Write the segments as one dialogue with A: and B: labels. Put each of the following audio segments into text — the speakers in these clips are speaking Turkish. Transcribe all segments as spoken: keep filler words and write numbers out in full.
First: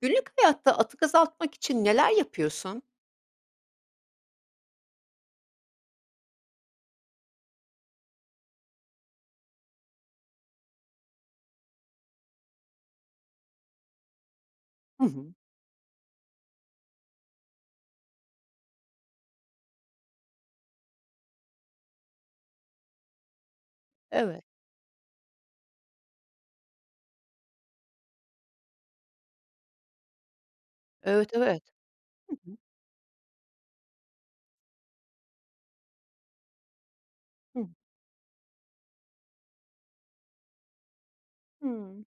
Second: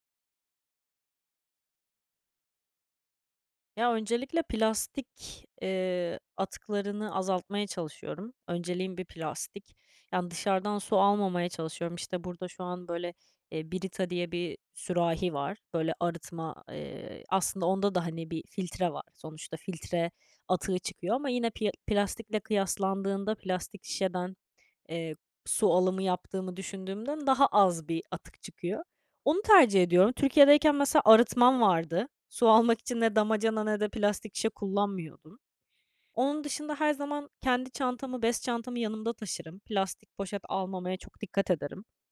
A: Günlük hayatta atık azaltmak için neler yapıyorsun?
B: Ya, öncelikle plastik, eee, atıklarını azaltmaya çalışıyorum. Önceliğim bir plastik. Yani, dışarıdan su almamaya çalışıyorum. İşte, burada şu an böyle, eee, "Brita" diye bir
A: Hı
B: sürahi
A: hı.
B: var. Böyle arıtma, eee, aslında onda da, hani, bir filtre var. Sonuçta filtre atığı çıkıyor ama yine pi eee, plastikle kıyaslandığında, plastik şişeden,
A: Evet.
B: eee, su alımı yaptığımı düşündüğümden daha az bir atık çıkıyor. Onu tercih ediyorum. Türkiye'deyken mesela
A: Evet,
B: arıtmam
A: evet.
B: vardı.
A: Hı
B: Su
A: hı.
B: almak için ne damacana ne de plastik şişe kullanmıyordum. Onun dışında her zaman
A: Hı.
B: kendi çantamı, bez çantamı yanımda taşırım. Plastik poşet almamaya çok dikkat ederim.
A: Hıı.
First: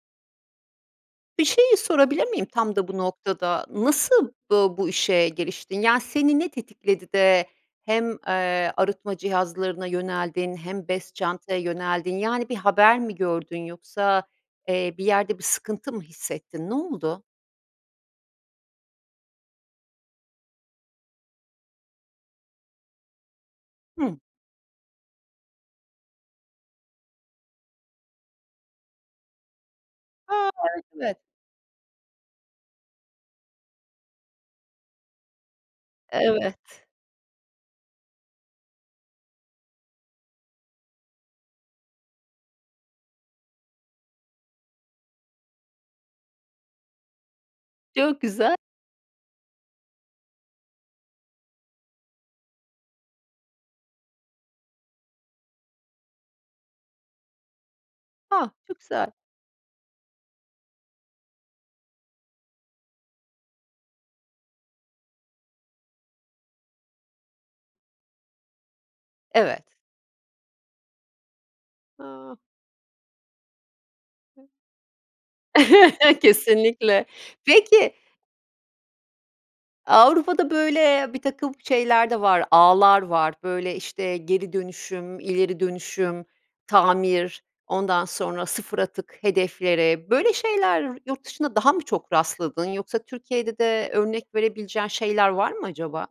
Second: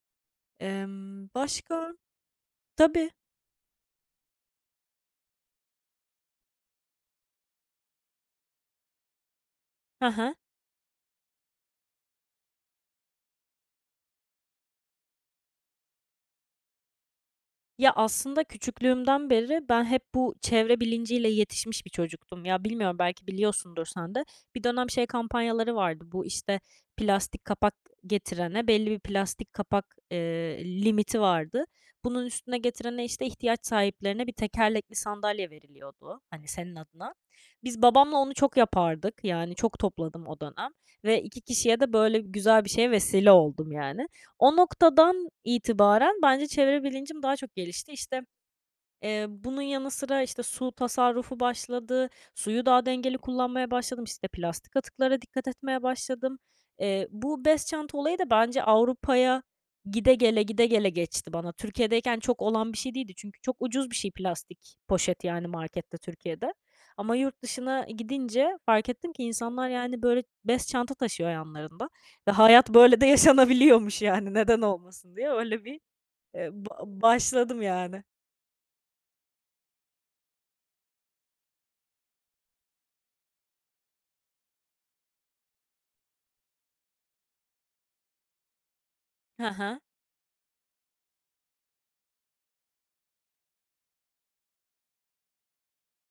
B: Emm,
A: Bir şeyi
B: başka
A: sorabilir miyim tam da bu
B: Tabii.
A: noktada, nasıl, ııı, bu işe giriştin? Yani, seni ne tetikledi de hem, eee, arıtma cihazlarına
B: Hı hı.
A: yöneldin hem bez çantaya yöneldin, yani, bir haber mi gördün yoksa, eee, bir yerde bir sıkıntı mı hissettin, ne oldu?
B: Ya, aslında küçüklüğümden beri ben hep bu çevre bilinciyle yetişmiş bir çocuktum, ya, bilmiyorum, belki biliyorsundur sen
A: Hı.
B: de. Bir dönem şey kampanyaları vardı bu, işte, plastik kapak getirene, belli bir plastik kapak,
A: A!
B: eee,
A: Evet, evet.
B: limiti vardı. Bunun üstüne getirene, işte, ihtiyaç sahiplerine bir tekerlekli sandalye veriliyordu, hani,
A: Evet.
B: senin adına. Biz babamla onu çok yapardık. Yani, çok topladım o dönem ve iki kişiye de böyle güzel bir şeye vesile oldum, yani. O noktadan itibaren bence çevre bilincim daha çok gelişti.
A: Çok
B: İşte,
A: güzel.
B: eee, bunun yanı sıra, işte, su tasarrufu başladı, suyu daha dengeli kullanmaya başladım, işte, plastik atıklara dikkat etmeye başladım. Eee, bu bez çanta olayı da
A: Ah,
B: bence
A: çok güzel.
B: Avrupa'ya gide gele, gide gele geçti bana. Türkiye'deyken çok olan bir şey değildi çünkü çok ucuz bir şey plastik poşet, yani, markette Türkiye'de ama yurt dışına gidince fark ettim ki
A: Evet.
B: insanlar, yani, böyle, bez çanta taşıyor yanlarında ve
A: A!
B: hayat böyle de yaşanabiliyormuş, yani, neden olmasın diye. Öyle bir, eee, ba
A: Kesinlikle.
B: başladım,
A: Peki
B: yani.
A: Avrupa'da böyle birtakım şeyler de var, ağlar var, böyle, işte, geri dönüşüm, ileri dönüşüm, tamir, ondan sonra, sıfır atık
B: He he.
A: hedefleri, böyle şeyler yurt dışında daha mı çok rastladın, yoksa Türkiye'de de örnek verebileceğin şeyler var mı acaba?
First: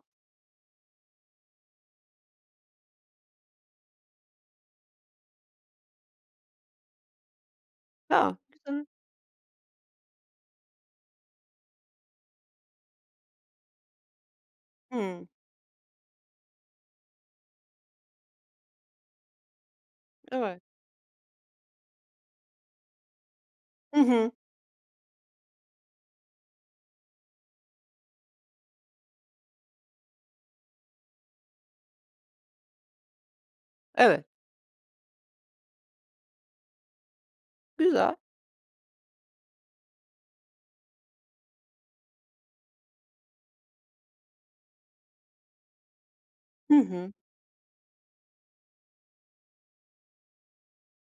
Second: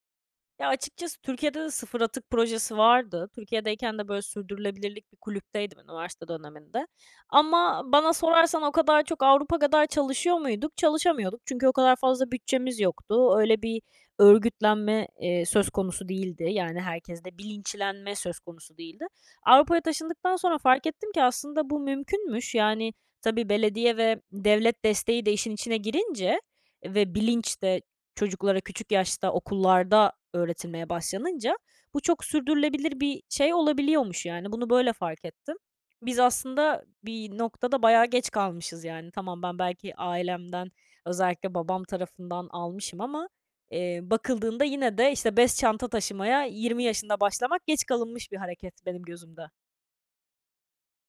B: Ya, açıkçası Türkiye'de de sıfır atık projesi vardı. Türkiye'deyken de, böyle, sürdürülebilirlik bir kulüpteydim üniversite döneminde. Ama bana
A: A!
B: sorarsan o
A: Güzel.
B: kadar çok Avrupa kadar çalışıyor muyduk? Çalışamıyorduk çünkü o kadar fazla bütçemiz yoktu. Öyle bir örgütlenme,
A: Hı.
B: eee, söz konusu değildi, yani, herkeste bilinçlenme söz konusu değildi. Avrupa'ya taşındıktan sonra
A: Evet.
B: fark ettim ki aslında bu mümkünmüş. Yani, tabii belediye
A: Hı
B: ve
A: hı.
B: devlet desteği de işin içine girince ve bilinç de çocuklara küçük yaşta okullarda öğretilmeye başlanınca bu çok sürdürülebilir bir şey
A: Evet.
B: olabiliyormuş, yani. Bunu böyle fark ettim. Biz aslında bir noktada bayağı
A: Güzel.
B: geç kalmışız, yani. Tamam ben belki ailemden, özellikle babam tarafından, almışım ama, eee, bakıldığında yine de, işte, bez çanta taşımaya
A: Hı
B: yirmi
A: hı.
B: yaşında başlamak geç kalınmış bir hareket benim gözümde.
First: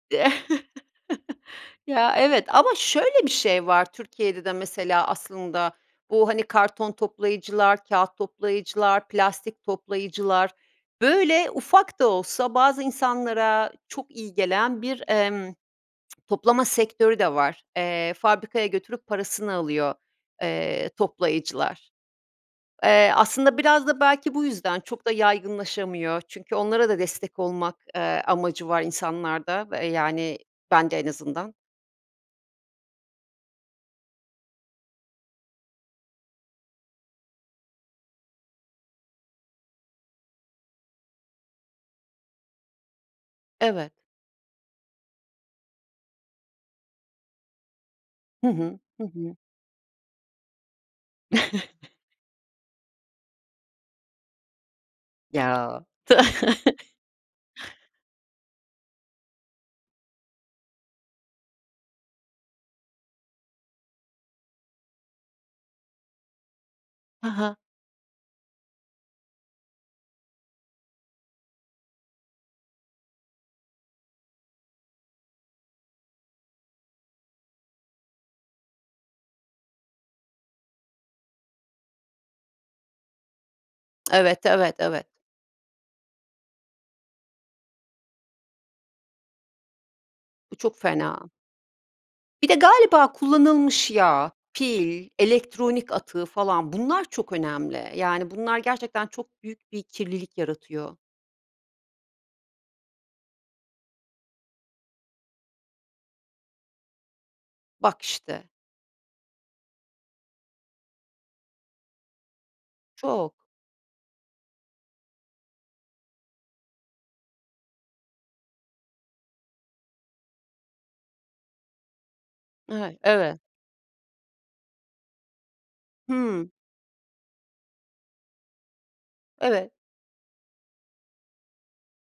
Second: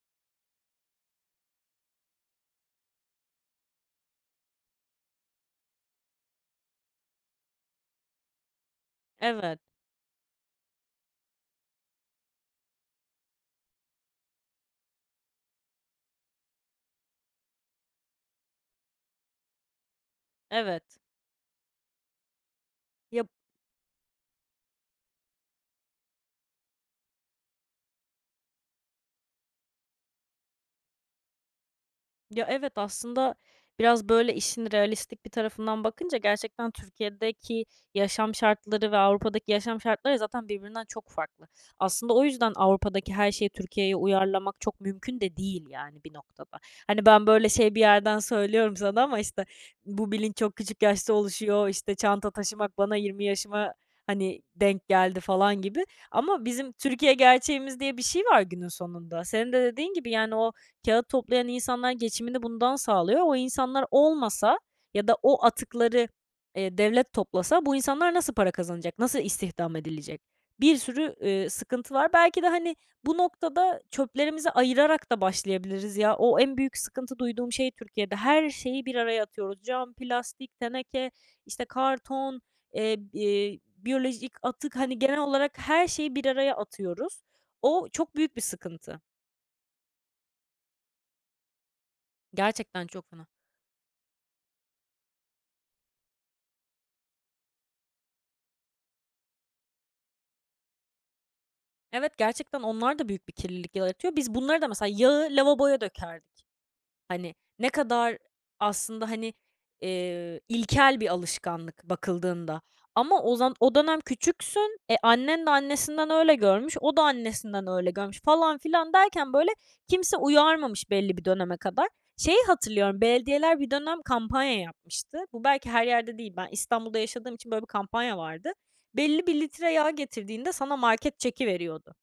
A: Ya, evet. Ama şöyle bir şey var Türkiye'de de mesela aslında. Bu, hani, karton toplayıcılar, kâğıt toplayıcılar,
B: Evet.
A: plastik toplayıcılar, böyle, ufak da olsa bazı insanlara çok iyi gelen bir, emm, toplama sektörü de var. Eee, fabrikaya götürüp parasını alıyor, eee,
B: Evet.
A: toplayıcılar. Eee,
B: Ya
A: aslında biraz da belki bu yüzden çok da yaygınlaşamıyor. Çünkü onlara da destek olmak, eee, amacı var insanlarda, eee, yani, bende en azından.
B: Ya, evet aslında biraz, böyle, işin realistik bir tarafından bakınca gerçekten Türkiye'deki yaşam şartları ve Avrupa'daki yaşam şartları zaten birbirinden çok farklı. Aslında o yüzden Avrupa'daki her şeyi
A: Evet.
B: Türkiye'ye uyarlamak çok mümkün de değil, yani, bir noktada. Hani, ben böyle şey bir yerden
A: Hı
B: söylüyorum
A: hı. Hı
B: sana ama,
A: hı.
B: işte, bu bilinç çok küçük yaşta oluşuyor, işte, çanta taşımak bana yirmi yaşıma, hani, denk geldi falan gibi.
A: Ya.
B: Ama bizim Türkiye gerçeğimiz diye bir şey var günün sonunda. Senin de dediğin gibi, yani, o kâğıt toplayan insanlar geçimini bundan sağlıyor. O insanlar olmasa ya da o atıkları, eee, devlet
A: Hı hı.
B: toplasa bu insanlar nasıl para kazanacak, nasıl istihdam edilecek? Bir sürü, eee, sıkıntı var. Belki de, hani, bu noktada çöplerimizi ayırarak da başlayabiliriz. Ya, o en büyük sıkıntı duyduğum şey Türkiye'de, her şeyi bir araya atıyoruz. Cam, plastik, teneke, işte, karton, eee, bi biyolojik
A: Evet, evet,
B: atık, hani,
A: evet.
B: genel olarak her şeyi bir araya atıyoruz. O çok büyük bir sıkıntı.
A: Bu çok fena. Bir de,
B: Gerçekten
A: galiba,
B: çok mu?
A: kullanılmış yağ, pil, elektronik atığı falan, bunlar çok önemli, yani, bunlar gerçekten çok büyük bir kirlilik yaratıyor.
B: Evet, gerçekten onlar da büyük bir kirlilik yaratıyor. Biz bunları da, mesela, yağı lavaboya dökerdik. Hani, ne
A: Bak
B: kadar
A: işte.
B: aslında, hani, eee, ilkel bir alışkanlık bakıldığında. Ama
A: Çok.
B: o zan o dönem küçüksün, e, annen de annesinden öyle görmüş, o da annesinden öyle görmüş falan filan derken, böyle, kimse uyarmamış belli bir döneme kadar. Şeyi hatırlıyorum,
A: [unintelligible] Evet.
B: belediyeler bir dönem kampanya yapmıştı. Bu, belki, her yerde değil. Ben
A: Hımm.
B: İstanbul'da yaşadığım için böyle bir kampanya vardı. Belli bir
A: Evet.
B: litre yağ getirdiğinde sana market çeki veriyordu.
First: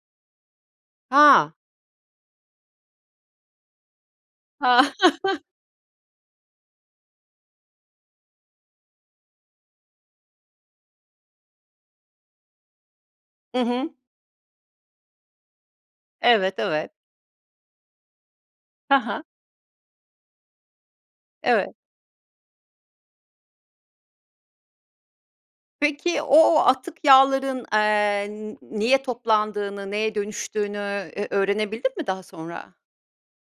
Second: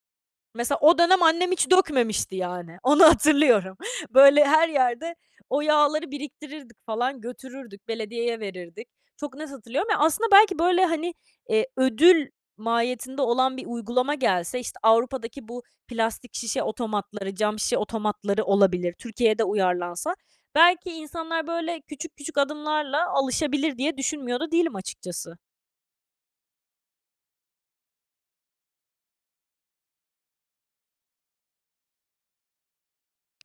B: Mesela, o dönem annem
A: Ha.
B: hiç dökmemişti, yani. Onu hatırlıyorum. Böyle, her
A: Ha.
B: yerde o yağları biriktirirdik falan, götürürdük, belediyeye verirdik. Çok net hatırlıyorum. Aslında, belki, böyle, hani, eee, ödül mahiyetinde olan
A: Hı
B: bir
A: hı.
B: uygulama gelse, işte, Avrupa'daki bu plastik
A: Evet,
B: şişe
A: evet.
B: otomatları, cam şişe otomatları olabilir,
A: Hı hı.
B: Türkiye'de uyarlansa, "Belki, insanlar
A: Evet.
B: böyle küçük, küçük adımlarla alışabilir," diye düşünmüyor da değilim, açıkçası.
A: Peki, o atık yağların, eee, niye toplandığını, neye dönüştüğünü, eee, öğrenebildin mi daha sonra?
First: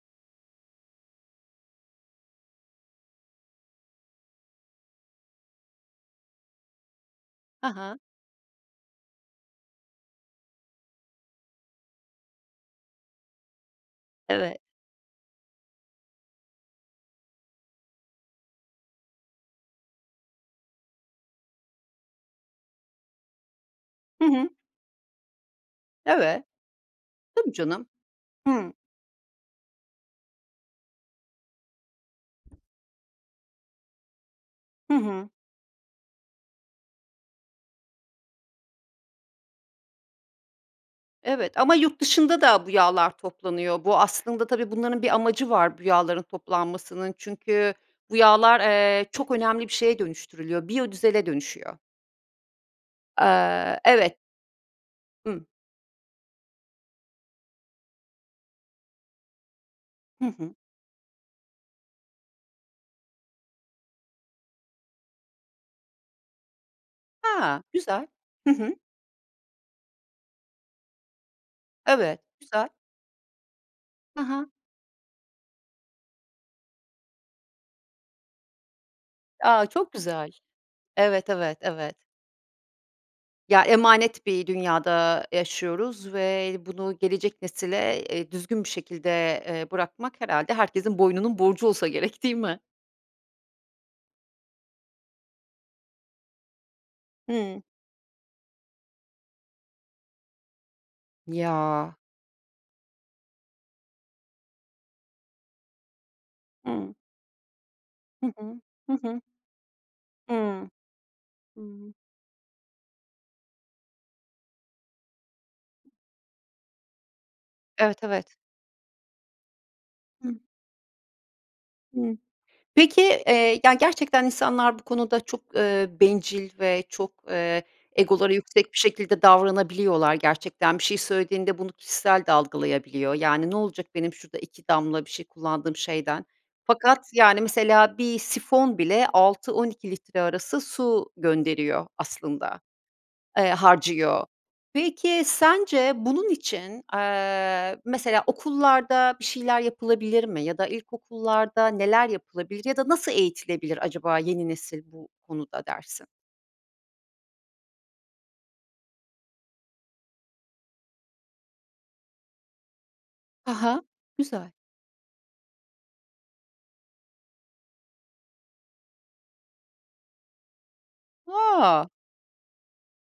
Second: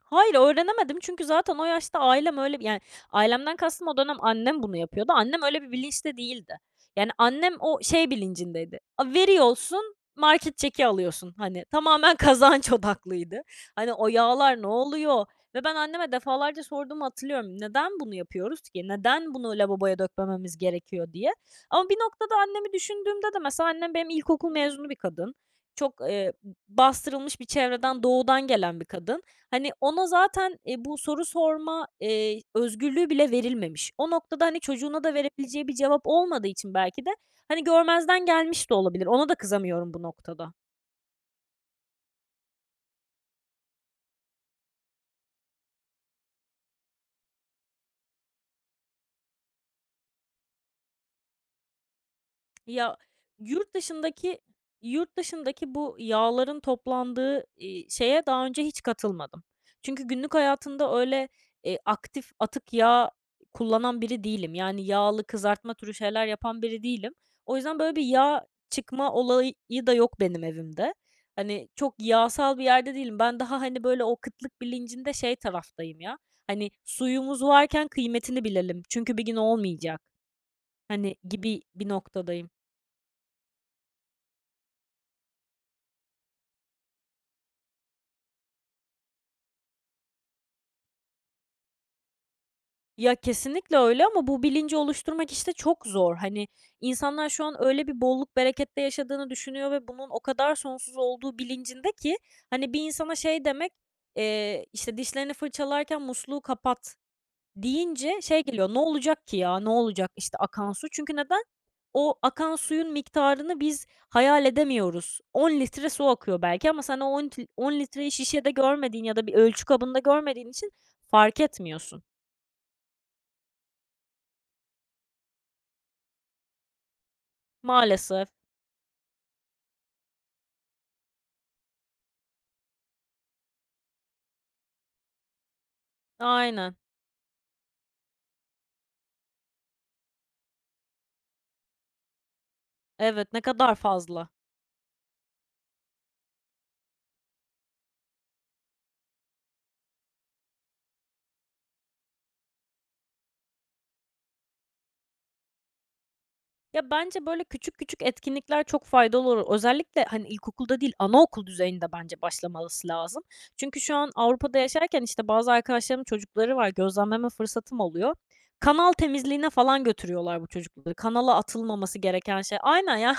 B: Hayır, öğrenemedim çünkü zaten o yaşta ailem öyle yani, ailemden kastım o dönem annem bunu yapıyordu. Annem öyle bir bilinçte değildi. Yani, annem
A: Hı
B: o,
A: hı.
B: şey bilincindeydi, "A, veriyorsun, market çeki alıyorsun." Hani, tamamen kazanç odaklıydı. Hani, o
A: Evet.
B: yağlar ne oluyor ve ben anneme defalarca sorduğumu hatırlıyorum, "Neden bunu yapıyoruz ki? Neden bunu lavaboya dökmememiz gerekiyor?" diye. Ama bir noktada annemi düşündüğümde de, mesela, annem benim
A: Hı hı.
B: ilkokul mezunu bir kadın. Çok, eee,
A: Evet.
B: b bastırılmış bir
A: Tabii canım.
B: çevreden, doğudan
A: Hımm.
B: gelen bir kadın. Hani, ona zaten, eee, bu soru sorma, eee, i özgürlüğü bile verilmemiş. O noktada, hani,
A: Hı
B: çocuğuna da
A: hı.
B: verebileceği bir cevap olmadığı için belki de, hani, görmezden gelmiş de olabilir. Ona da kızamıyorum bu noktada.
A: Evet, ama yurt dışında da bu yağlar toplanıyor, bu aslında tabii, bunların bir amacı var, bu yağların toplanmasının, çünkü bu yağlar, eee, çok önemli bir şeye dönüştürülüyor, biyodizele dönüşüyor.
B: Ya, yurt
A: Eee, evet.
B: dışındaki yurt
A: Hı.
B: dışındaki bu yağların toplandığı, iii, şeye daha önce hiç katılmadım. Çünkü
A: Hı
B: günlük
A: hı.
B: hayatımda öyle, eee, aktif atık yağ kullanan biri değilim. Yani, yağlı kızartma türü şeyler yapan biri değilim. O
A: Ha,
B: yüzden, böyle, bir
A: güzel.
B: yağ
A: Hı hı.
B: çıkma olayı da yok benim evimde. Hani, çok
A: Evet,
B: yağsal bir
A: güzel.
B: yerde değilim. Ben daha, hani, böyle, o
A: Hı hı.
B: kıtlık bilincinde şey taraftayım, ya. Hani, suyumuz varken kıymetini bilelim çünkü bir gün
A: A, çok
B: olmayacak,
A: güzel.
B: hani,
A: Evet, evet,
B: gibi bir
A: evet.
B: noktadayım.
A: Ya, emanet bir dünyada yaşıyoruz ve bunu gelecek nesile, eee, düzgün bir şekilde, eee, bırakmak herhâlde herkesin boynunun borcu olsa gerek, değil mi?
B: Ya, kesinlikle öyle ama bu bilinci oluşturmak, işte, çok zor. Hani, insanlar şu an
A: Hı.
B: öyle bir bolluk, berekette yaşadığını düşünüyor ve bunun o kadar sonsuz olduğu
A: Ya.
B: bilincindeki, hani, bir insana şey demek, eee, işte, "Dişlerini fırçalarken musluğu
A: Hı.
B: kapat." deyince
A: Hı
B: şey
A: hı.
B: geliyor, ne
A: Hı hı.
B: olacak ki, ya, ne olacak, işte,
A: Hıı.
B: akan su? Çünkü neden?
A: Hı.
B: O akan suyun miktarını biz hayal edemiyoruz. on litre su akıyor belki ama sen o on lit on
A: Evet,
B: litreyi
A: evet.
B: şişede görmediğin ya da bir ölçü kabında
A: Hı.
B: görmediğin için fark etmiyorsun.
A: Hı. Peki, eee, yani, gerçekten insanlar bu konuda çok, ııı, bencil ve çok, ııı,
B: Maalesef.
A: egoları yüksek bir şekilde davranabiliyorlar gerçekten. Bir şey söylediğinde bunu kişisel de algılayabiliyor. Yani, ne olacak benim şurada iki damla bir şey kullandığım şeyden.
B: Aynen.
A: Fakat, yani, mesela bir sifon bile altı on iki litre arası su gönderiyor aslında,
B: Evet, ne
A: eee,
B: kadar
A: harcıyor.
B: fazla.
A: Peki, sence bunun için, aaa, mesela okullarda bir şeyler yapılabilir mi ya da ilkokullarda neler yapılabilir ya da nasıl eğitilebilir acaba yeni nesil bu konuda dersin?
B: Ya, bence, böyle, küçük küçük etkinlikler çok faydalı olur. Özellikle, hani, ilkokulda değil anaokul düzeyinde, bence, başlamalısı lazım.
A: Ha
B: Çünkü
A: ha.
B: şu an
A: Güzel.
B: Avrupa'da yaşarken, işte, bazı arkadaşlarımın çocukları var, gözlemleme fırsatım oluyor. Kanal temizliğine falan götürüyorlar bu çocukları, kanala
A: A!
B: atılmaması gereken şey. Aynen, yani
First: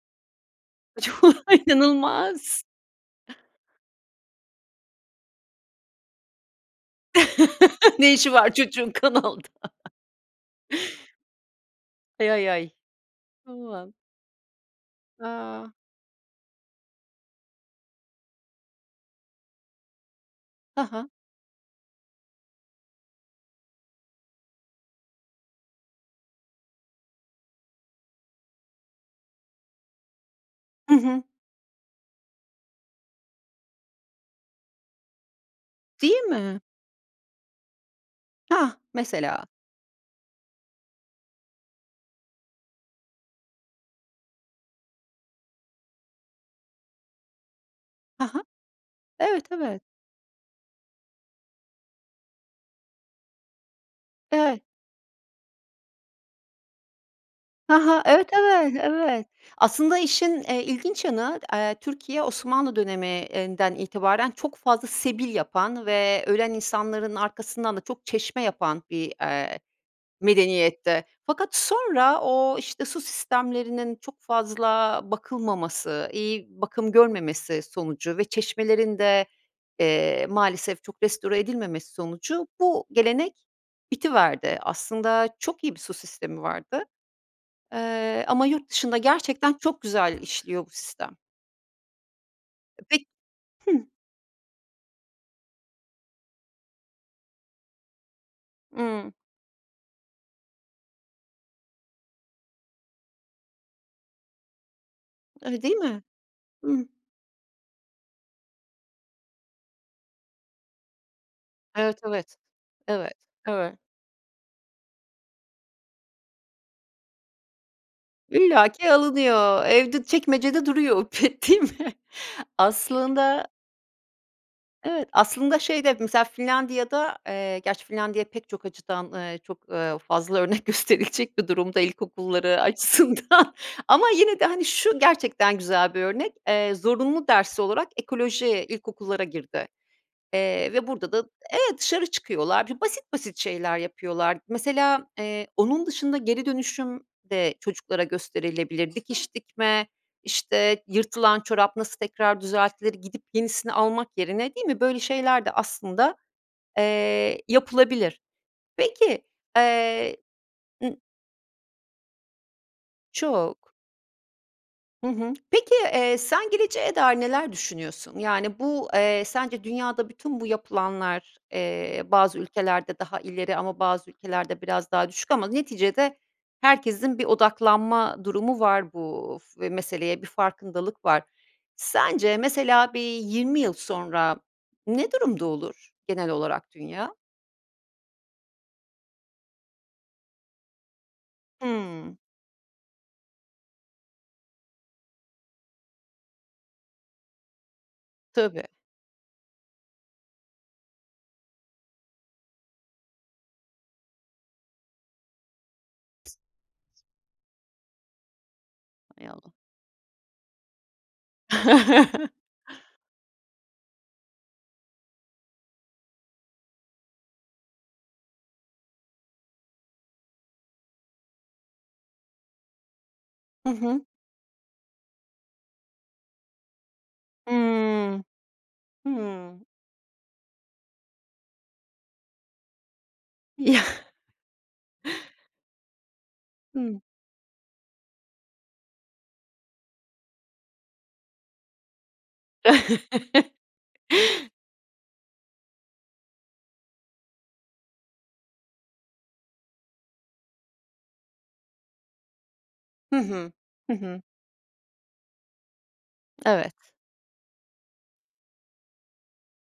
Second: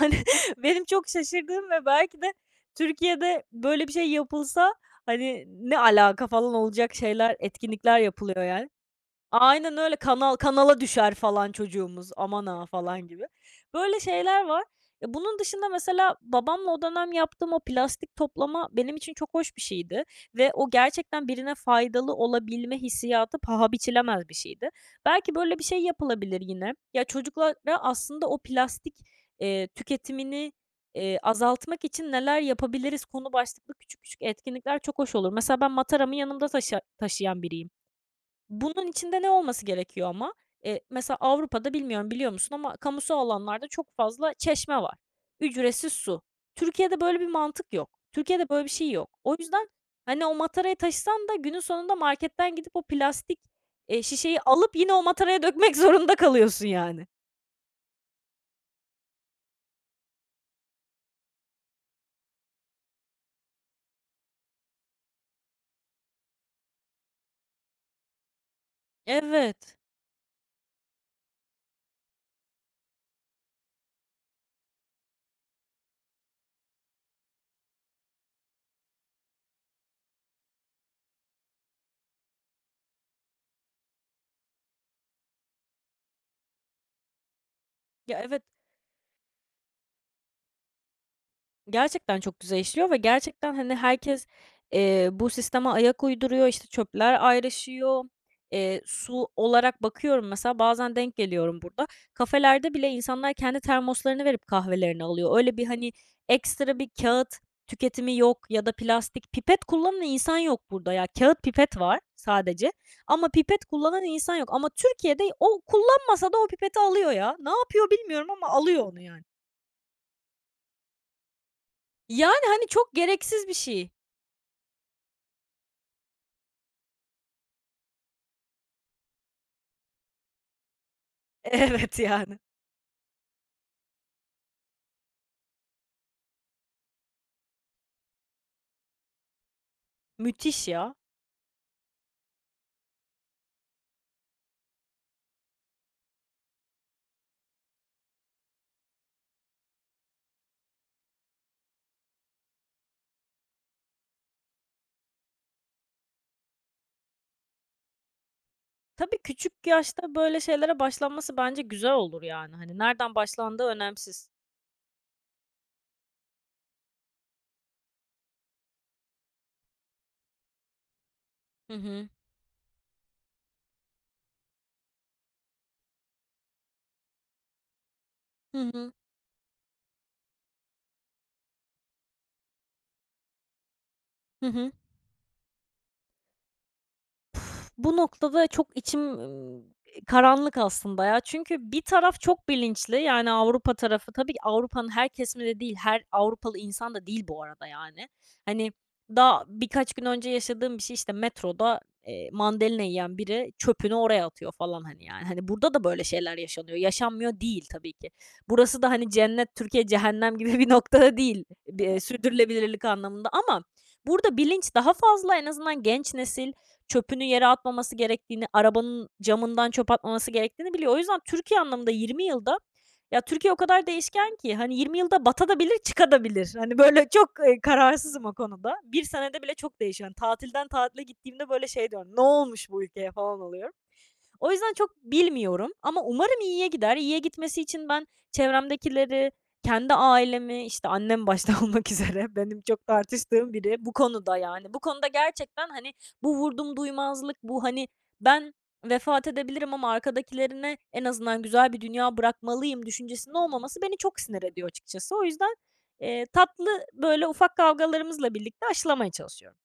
B: benim çok
A: Ço
B: şaşırdığım ve belki de
A: inanılmaz.
B: Türkiye'de böyle bir şey yapılsa, hani, ne alaka falan olacak şeyler, etkinlikler
A: Ne işi
B: yapılıyor,
A: var
B: yani.
A: çocuğun kanalda?
B: Aynen öyle Kanal kanala düşer falan çocuğumuz,
A: Ay, ay,
B: aman ha,
A: ay.
B: falan gibi.
A: Aman.
B: Böyle şeyler var. E, bunun dışında,
A: A!
B: mesela, babamla o dönem yaptığım o plastik toplama benim için çok hoş bir şeydi ve o
A: Ha ha.
B: gerçekten birine faydalı olabilme hissiyatı paha biçilemez bir şeydi. Belki böyle bir şey yapılabilir yine. Ya, çocuklara, aslında, o "Plastik, eee, tüketimini,
A: Hı
B: iii,
A: hı.
B: azaltmak için neler yapabiliriz?" konu başlıklı küçük küçük etkinlikler çok hoş olur. Mesela, ben
A: Değil
B: mataramı yanımda
A: mi?
B: taşı taşıyan biriyim.
A: Hah!
B: Bunun içinde ne
A: Mesela.
B: olması gerekiyor ama? Eee, mesela, Avrupa'da, bilmiyorum biliyor musun ama, kamusal alanlarda çok fazla çeşme var. Ücretsiz su. Türkiye'de böyle bir mantık yok.
A: Ha ha.
B: Türkiye'de böyle bir şey yok. O
A: Evet,
B: yüzden,
A: evet.
B: hani, o matarayı taşısan da günün sonunda marketten gidip o plastik, eee, şişeyi
A: [unintelligible]
B: alıp yine o mataraya dökmek zorunda kalıyorsun, yani.
A: Ha ha. Evet, evet, evet. Aslında işin, eee, ilginç yanı d eee, Türkiye, Osmanlı döneminden itibaren çok fazla sebil yapan ve ölen insanların arkasından da çok çeşme yapan bir, eee,
B: Evet.
A: medeniyetti fakat sonra o, işte, su sistemlerinin çok fazla bakılmaması, iyi bakım görmemesi sonucu ve çeşmelerin de, eee, maalesef çok restore edilmemesi sonucu bu gelenek bitiverdi. Aslında çok iyi bir su sistemi vardı,
B: Ya,
A: eee,
B: evet.
A: ama yurt dışında gerçekten çok güzel işliyor bu sistem.
B: Gerçekten çok güzel
A: E,
B: işliyor ve
A: pek
B: gerçekten, hani,
A: Hı.
B: herkes, eee, bu sisteme ayak uyduruyor. İşte, çöpler ayrışıyor. Eee,
A: Imm.
B: su olarak bakıyorum mesela bazen denk geliyorum burada. Kafelerde bile insanlar kendi termoslarını verip kahvelerini alıyor. Öyle,
A: Öyle
B: bir,
A: değil
B: hani,
A: mi?
B: ekstra
A: Hı.
B: bir kâğıt tüketimi yok ya da plastik. Pipet kullanan insan yok burada, ya. Kâğıt pipet
A: Evet,
B: var
A: evet,
B: sadece
A: evet,
B: ama pipet
A: eve
B: kullanan insan yok ama Türkiye'de o kullanmasa da o pipeti alıyor, ya. Ne yapıyor bilmiyorum ama alıyor
A: İllaki
B: onu yani.
A: alınıyor, evde çekmecede duruyor o [unintelligible] değil mi?
B: Yani, hani, çok
A: Aslında
B: gereksiz bir şey.
A: Evet, aslında, şeyde, mesela Finlandiya'da, eee, gerçi Finlandiya pek çok açıdan, eee, çok, eee, fazla örnek gösterilecek bir durumda
B: Evet, yani.
A: ilkokulları açısından ama yine de, hani, şu gerçekten güzel bir örnek, eee, zorunlu ders olarak ekoloji ilkokullara girdi,
B: Müthiş
A: eee, ve
B: ya.
A: burada da, evet, dışarı çıkıyorlar, bir basit basit şeyler yapıyorlar. Mesela, eee, onun dışında geri dönüşüm de çocuklara gösterilebilir dikiş dikme, işte, yırtılan çorap nasıl tekrar düzeltilir, gidip yenisini almak yerine, değil mi, böyle şeyler de aslında, eee, yapılabilir.
B: Tabii,
A: Peki
B: küçük yaşta
A: eee
B: böyle şeylere
A: I
B: başlanması bence güzel olur, yani. Hani, nereden başlandığı
A: Çok.
B: önemsiz.
A: Hı hı. Peki, eee, sen geleceğe dair neler düşünüyorsun? Yani, bu, eee, sence dünyada bütün bu yapılanlar,
B: Hı
A: eee,
B: hı.
A: bazı ülkelerde daha ileri ama bazı ülkelerde biraz daha düşük ama neticede herkesin bir odaklanma durumu
B: Hı
A: var
B: hı.
A: bu f meseleye, bir farkındalık var. Sence, mesela, bir yirmi yıl sonra
B: Hı hı.
A: ne durumda olur genel olarak dünya?
B: Bu noktada çok içim [unintelligible] karanlık aslında ya çünkü bir
A: Hımm.
B: taraf çok bilinçli. Yani, Avrupa tarafı tabii ki Avrupa'nın her kesimi de değil, her Avrupalı insan da değil bu arada, yani.
A: Tabii.
B: Hani, daha birkaç gün önce yaşadığım bir şey işte, metroda, eee, mandalina yiyen biri çöpünü oraya atıyor falan, hani, yani. Hani, burada da böyle şeyler yaşanıyor, yaşanmıyor değil tabii ki. Burası da, hani,
A: Hay Allah!
B: cennet, Türkiye, cehennem gibi bir noktada değil bir, eee, sürdürülebilirlik anlamında ama burada bilinç daha fazla en azından genç nesil çöpünü yere atmaması gerektiğini, arabanın camından çöp atmaması gerektiğini biliyor. O yüzden Türkiye anlamında yirmi yılda, ya Türkiye o
A: Hı
B: kadar
A: hı.
B: değişken ki, hani, yirmi yılda batabilir de çıkabilir de. Hani, böyle çok, eee,
A: Hımm.
B: kararsızım o konuda. bir senede bile
A: Hımm.
B: çok değişiyor. Hani, tatilden tatile gittiğimde böyle şey diyorum, "Ne olmuş bu ülkeye?" falan, oluyorum. O yüzden çok bilmiyorum ama umarım iyiye gider.
A: Hımm.
B: İyiye gitmesi için ben çevremdekileri, kendi ailemi, işte, annem başta olmak üzere benim çok tartıştığım biri bu konuda, yani. Bu konuda gerçekten, hani, bu vurdumduymazlık, bu, hani, ben vefat edebilirim ama arkadakilere en azından güzel bir dünya bırakmalıyım
A: Hı
B: düşüncesinde
A: hı.
B: olmaması
A: Hı
B: beni çok
A: hı.
B: sinir ediyor açıkçası. O yüzden, eee, tatlı,
A: Evet.
B: böyle, ufak kavgalarımızla birlikte aşılamaya çalışıyorum.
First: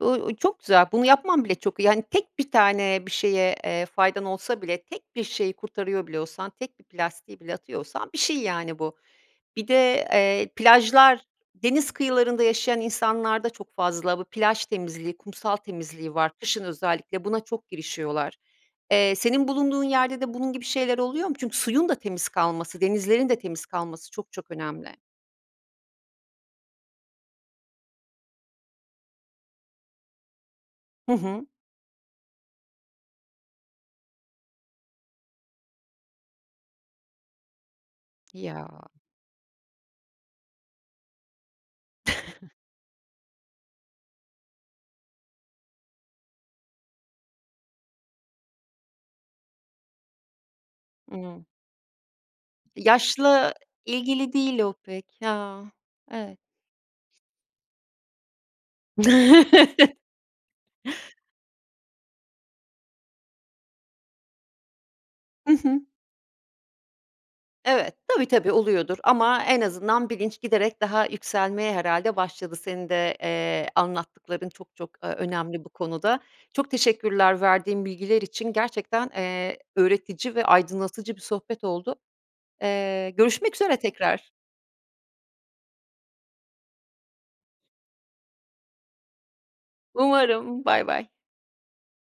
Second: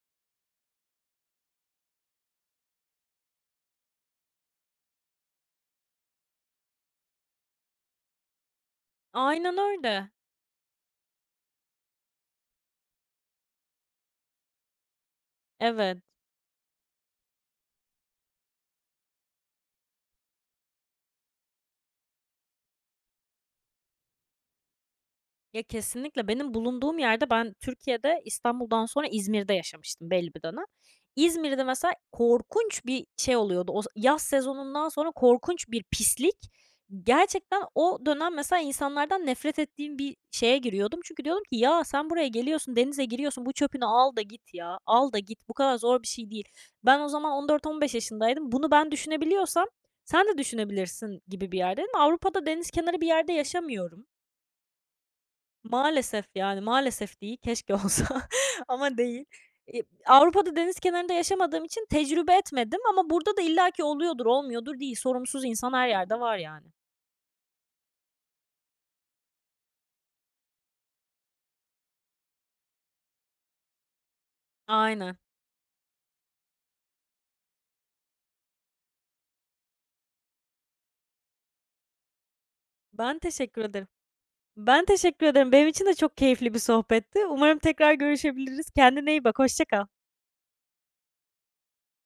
A: Iıı, ııı, çok güzel, bunu yapman bile çok iyi. Hani, tek bir tane bir şeye, eee, faydan olsa bile, tek bir şeyi kurtarıyor bile olsan, tek bir plastiği bile atıyor olsan bir şey, yani, bu.
B: Aynen
A: Bir de,
B: öyle.
A: eee, plajlar, deniz kıyılarında yaşayan insanlarda çok fazla bu plaj temizliği, kumsal
B: Evet.
A: temizliği var. Kışın özellikle buna çok girişiyorlar. Eee, senin bulunduğun yerde de bunun gibi şeyler oluyor mu? Çünkü suyun da temiz kalması, denizlerin de temiz kalması çok çok önemli.
B: Ya, kesinlikle, benim bulunduğum yerde ben Türkiye'de İstanbul'dan sonra İzmir'de yaşamıştım belli bir dönem.
A: Hı hı.
B: İzmir'de mesela korkunç bir şey oluyordu, o z yaz sezonundan sonra korkunç bir pislik. Gerçekten o dönem mesela
A: Ya.
B: insanlardan nefret ettiğim bir şeye giriyordum çünkü diyordum ki, "Ya, sen buraya geliyorsun, denize giriyorsun, bu çöpünü al da git ya, al da git." Bu kadar zor bir şey değil. Ben o zaman on dört on beş yaşındaydım. Bunu ben düşünebiliyorsam sen de düşünebilirsin
A: Hı.
B: gibi bir yerdeydim. Avrupa'da deniz kenarı bir yerde
A: Yaşla
B: yaşamıyorum.
A: ilgili değil o pek, ha,
B: Maalesef,
A: evet.
B: yani, maalesef değil, keşke olsa ama değil. Eee, Avrupa'da deniz kenarında yaşamadığım için tecrübe etmedim ama burada da illaki oluyordur, olmuyordur değil. Sorumsuz
A: Hı
B: insan
A: hı.
B: her yerde var, yani.
A: Evet, tabii, tabii oluyordur ama en azından bilinç giderek daha yükselmeye herhâlde başladı. Senin de, eee, anlattıkların çok, çok, eee,
B: Aynen.
A: önemli bu konuda. Çok teşekkürler verdiğin bilgiler için, gerçekten, eee, öğretici ve aydınlatıcı bir sohbet oldu. Eee,
B: Ben
A: görüşmek
B: teşekkür
A: üzere
B: ederim.
A: tekrar.
B: Ben teşekkür ederim. Benim için de çok keyifli bir sohbetti. Umarım tekrar görüşebiliriz. Kendine iyi bak. Hoşça kal.
A: Umarım, baybay.